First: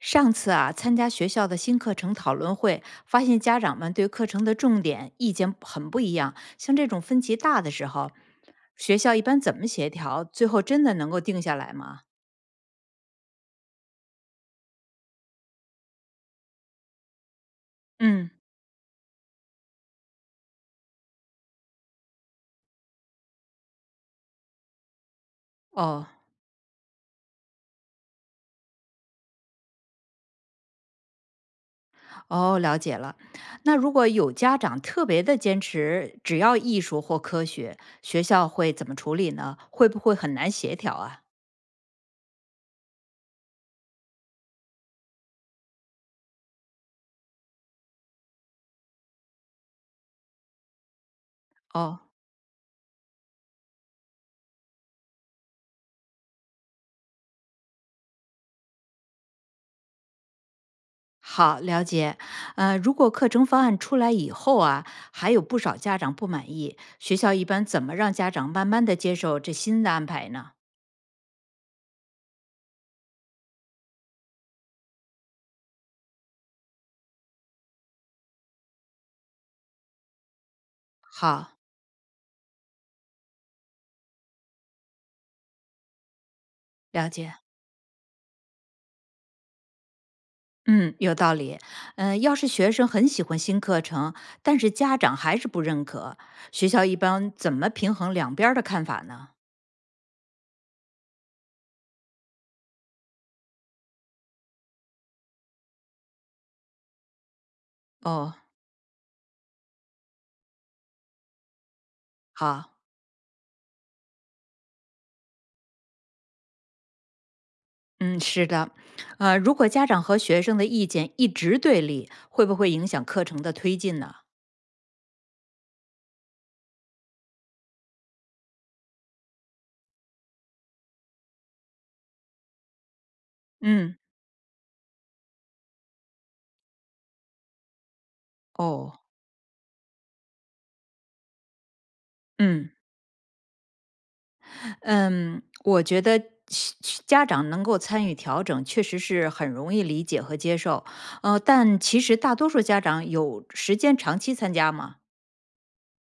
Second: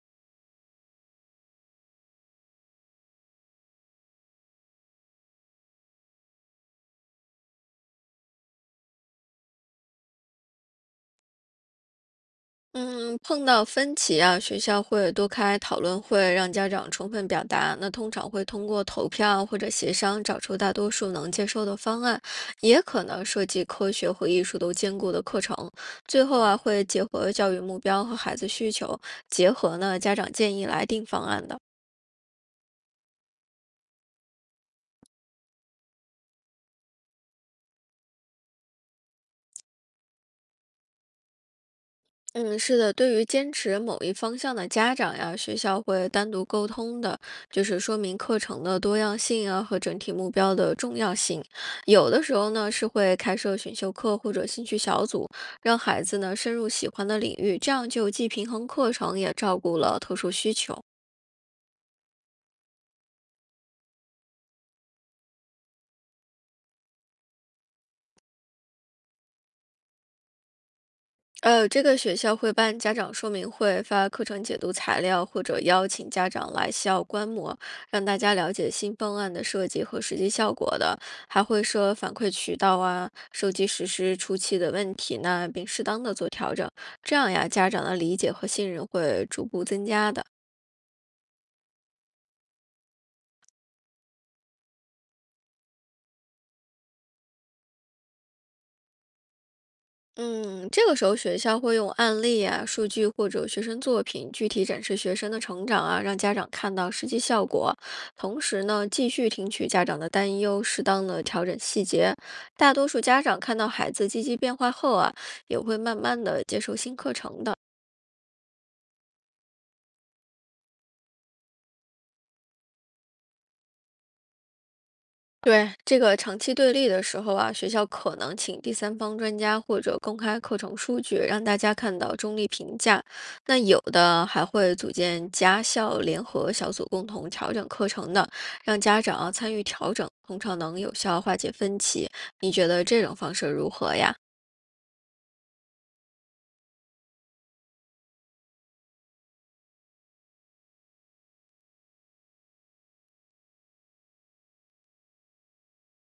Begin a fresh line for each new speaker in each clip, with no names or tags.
上次啊，参加学校的新课程讨论会，发现家长们对课程的重点意见很不一样。像这种分歧大的时候，学校一般怎么协调？最后真的能够定下来吗？
嗯，碰到分歧啊，学校会多开讨论会，让家长充分表达。那通常
嗯，
会通过投票或者协商，找出大多数能接受的方案，也可能设计科学和艺术都兼顾的课程。
哦
最后啊，会结合教育目标和孩子需求，结合呢家长建议来定方案的。
哦，了解了。那如果有家长特别的坚持只要艺术或科学，学校会怎么处理呢？会不会很难协调啊？
嗯，是的，对于坚持某一方向的家长呀，学校会单独沟通的，就是说明课程的多样性啊和整体目标的重要性。
哦，
有的时候呢，是会开设选修课或者兴趣小组，让孩子呢深入喜欢的领域，这样就既平衡课程，也照顾了特殊需求。
好，了解。如果课程方案出来以后啊，还有不少家长不满意，学校一般怎么让家长慢慢的接受这新的安排呢？
这个学校会办家长说明会，发课程解读材料，或者邀请家长来校观摩，让大家了解新方案的设计和实际效果的。还
好，
会设反馈渠道啊，收集实施初期的问题呢，并适当的做调整。
了
这样
解。
呀，家长的理解和信任会逐步增加的。
嗯，有道理。嗯、要是学生很喜欢新课程，但是家长还是不认可，学校一般怎么平衡两边儿的看法呢？
嗯，这个时候学校会用案例啊、数据或者学生作品，具体展示学生的成长啊，让家长看到实际效果。
哦，
同时呢，继续听取家长的担忧，适当的调整细节。
好。
大多数家长看到孩子积极变化后啊，也会慢慢的接受新课程的。
嗯，是的，如果家长和学生的意见一直对立，会不会影响课程的推进呢？
对，这个长期对立的时候啊，学校可能请第三方专家或者公开课程数据，让大家看到中立评价。那有
嗯，
的还会组建家校联合小组，共同调整课程的，让家
哦，
长啊参与调整，通常能有效化解分歧。你觉
嗯，
得这种方式如何呀？
嗯，我觉得是家长能够参与调整，确实是很容易理解和接受。但其实大多数家长有时间长期参加吗？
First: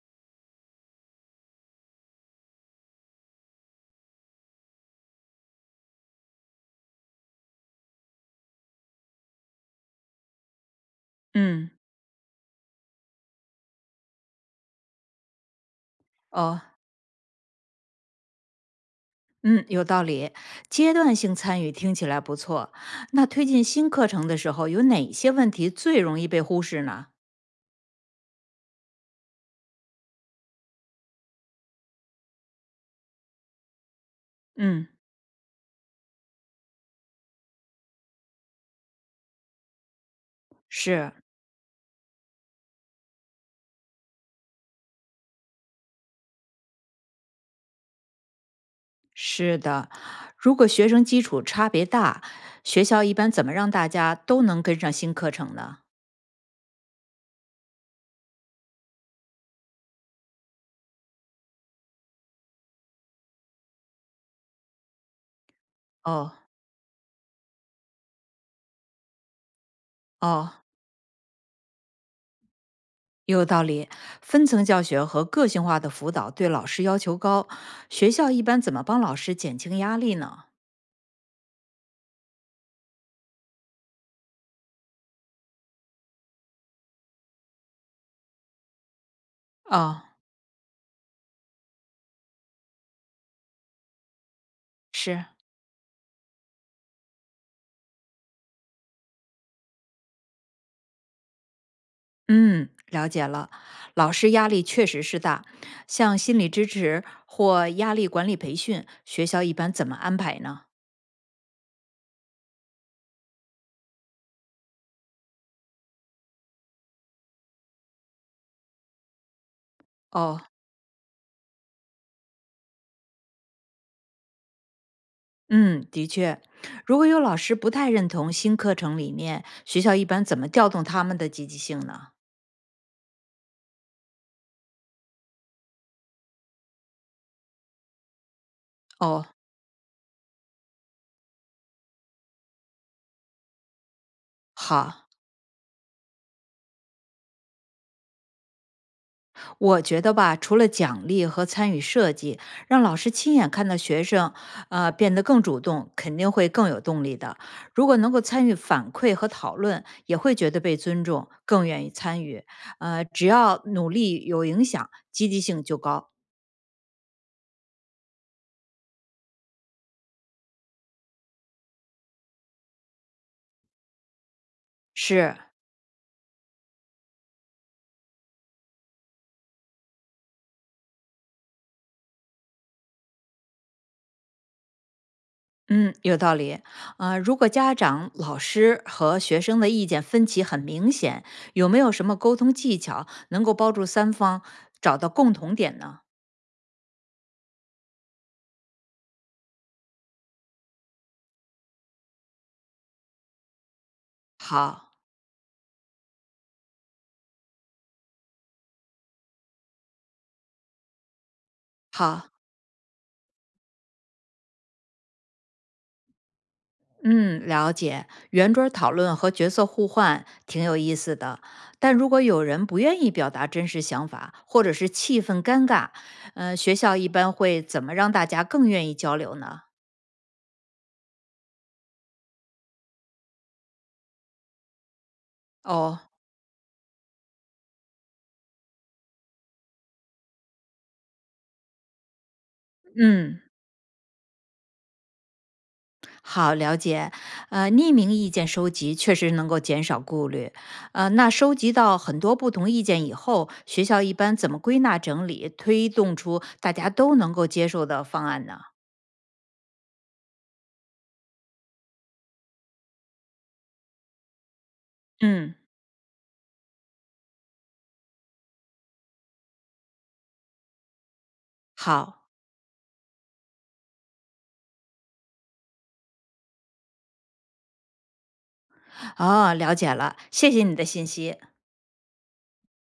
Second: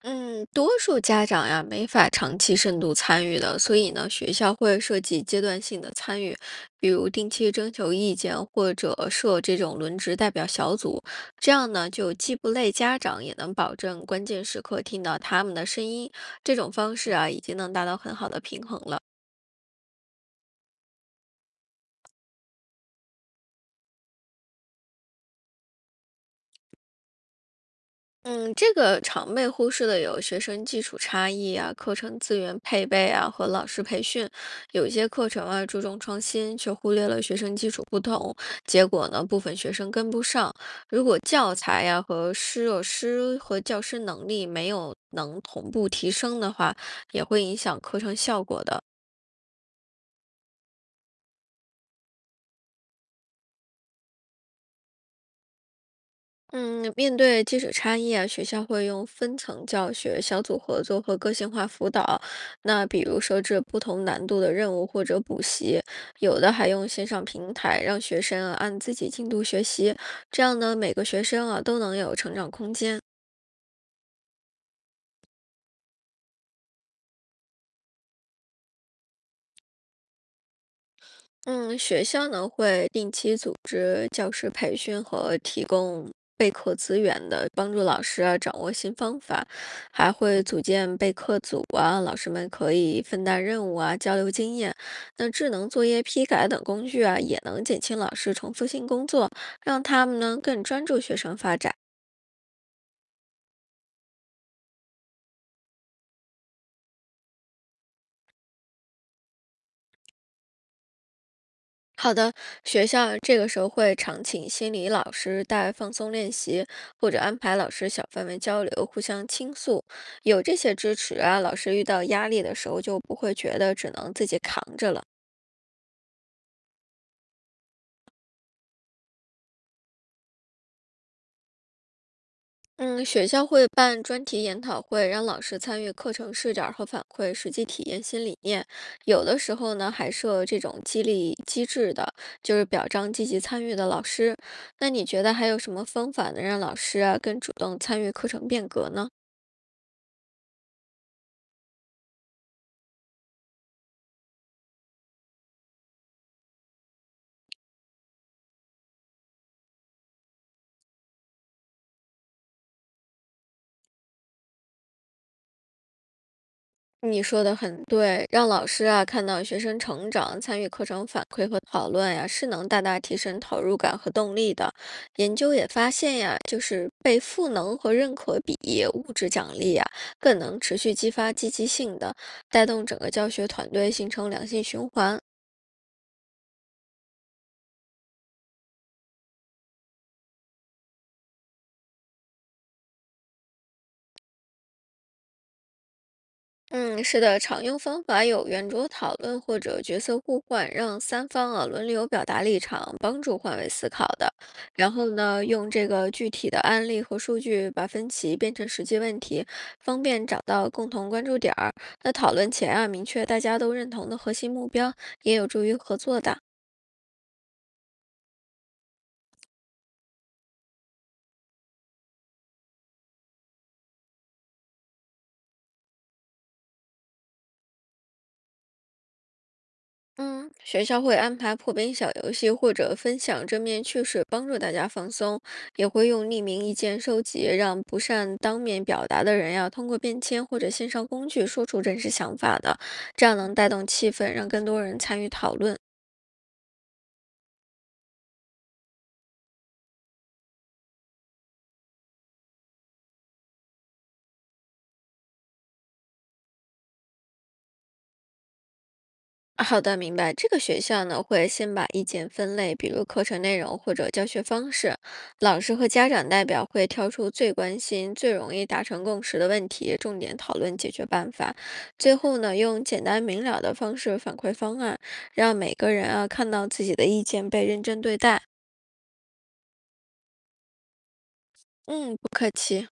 嗯，多数家长呀没法长期深度参与的，所以呢，学校会设计阶段性的参与，比如定期征求意见，或者设这种轮值代表小组，这样
嗯，
呢，就既不累家长，也能保证关键时刻听到他们的声音。这
哦，
种方式啊，已经能达到很好的平衡了。
嗯，有道理。阶段性参与听起来不错。那推进新课程的时候，有哪些问题最容易被忽视呢？
嗯，这个常被忽视的有学生基础差异啊、课程资源配备啊和老师培训。有
嗯，
一些课程啊注重创新，却忽略了学生基础不同，结果呢，部分学生跟不上。如
是
果教材呀、老师和教师能力没有能同步提升的话，也会影响课程效果的。
是的。如果学生基础差别大，学校一般怎么让大家都能跟上新课程呢？
嗯，面对技术差异啊，学校会用分层教学、小组合作和个性化辅导。那比如设置不同难度的任务或者补习，
哦
有的还用线上平台让学生啊按自己进度学习，这
哦，
样呢，每个学生啊都能有成长空间。
也有道理，分层教学和个性化的辅导对老师要求高，学校一般怎么帮老师减轻压力呢？
嗯，学校呢会定期组织教师培训和提供备课资源的，帮助老师啊掌握新方法，
哦，
还会组建备课组啊，老师们可以分担任务啊，交流经验。
是，
那智能作业批改等工具啊，也能减轻老师重复性工作，让他们呢更专注学生发展。
嗯，了解了。老师压力确实是大，像心理支持或压力管理培训，学校一般怎么安排呢？
好的，学校啊这个时候会常请心理老师带放松练习，或者安排老师小范围交流，互相倾诉。
哦，
有这些支持啊，老师遇到压力的时候就不会觉得只能自己扛着了。
嗯，的确，如果有老师不太认同新课程理念，学校一般怎么调动他们的积极性呢？
嗯，学校会办专题研讨会，让老师参与课程视角和反馈，实际体验新理念。有
哦，
的时候呢，还设这种激励机制的，就是表彰积极参与的老师。那你
好，
觉得还有什么方法能让老师啊更主动参与课程变革呢？
我觉得吧，除了奖励和参与设计，让老师亲眼看到学生，变得更主动，肯定会更有动力的。如果能够参与反馈和讨论，也会觉得被尊重，更愿意参与。只要努力有影响，积极性就高。
你说的很对，让老师啊看到学生成长，参与课程反馈和讨论呀、是能大大提升投入感和动力的。研
是，
究也发现呀、就是被赋能和认可比物质奖励呀、更能持续激发积极性的，带动整个教学团队形成良性循环。
嗯，有道理。如果家长、老师和学生的意见分歧很明显，有没有什么沟通技巧能够帮助三方找到共同点呢？
嗯，是的，常用方法有圆桌讨论或者角色互换，让三方啊轮流表达立场，帮助换位思考的。然
好，
后呢，用这个具体的案例和数据把分歧变成实际问题，方便找到共同关注点儿。那
好。
讨论前啊，明确大家都认同的核心目标，也有助于合作的。
嗯，了解。圆桌儿讨论和角色互换挺有意思的，但如果有人不愿意表达真实想法，或者是气氛尴尬，学校一般会怎么让大家更愿意交流呢？
嗯，学校会安排破冰小游戏或者分享正面趣事，帮助大家放松，也
哦，
会用匿名意见收集，让不善当面表达的人要通过便签或者线上工具说出真实想法的，这样
嗯，
能带动气氛，让更多人参与讨论。
好，了解。匿名意见收集确实能够减少顾虑。那收集到很多不同意见以后，学校一般怎么归纳整理，推动出大家都能够接受的方案呢？
好的，明白。这个学校呢，会先把意见分类，比如课程内容或者教学方式。
嗯，
老师和家长代表会挑出最关心、最容易达成共识的问题，重点讨论解决办法。最
好。
后呢，用简单明了的方式反馈方案，让每个人啊看到自己的意见被认真对待。
哦，了解了，谢谢你的信息。
嗯，不客气。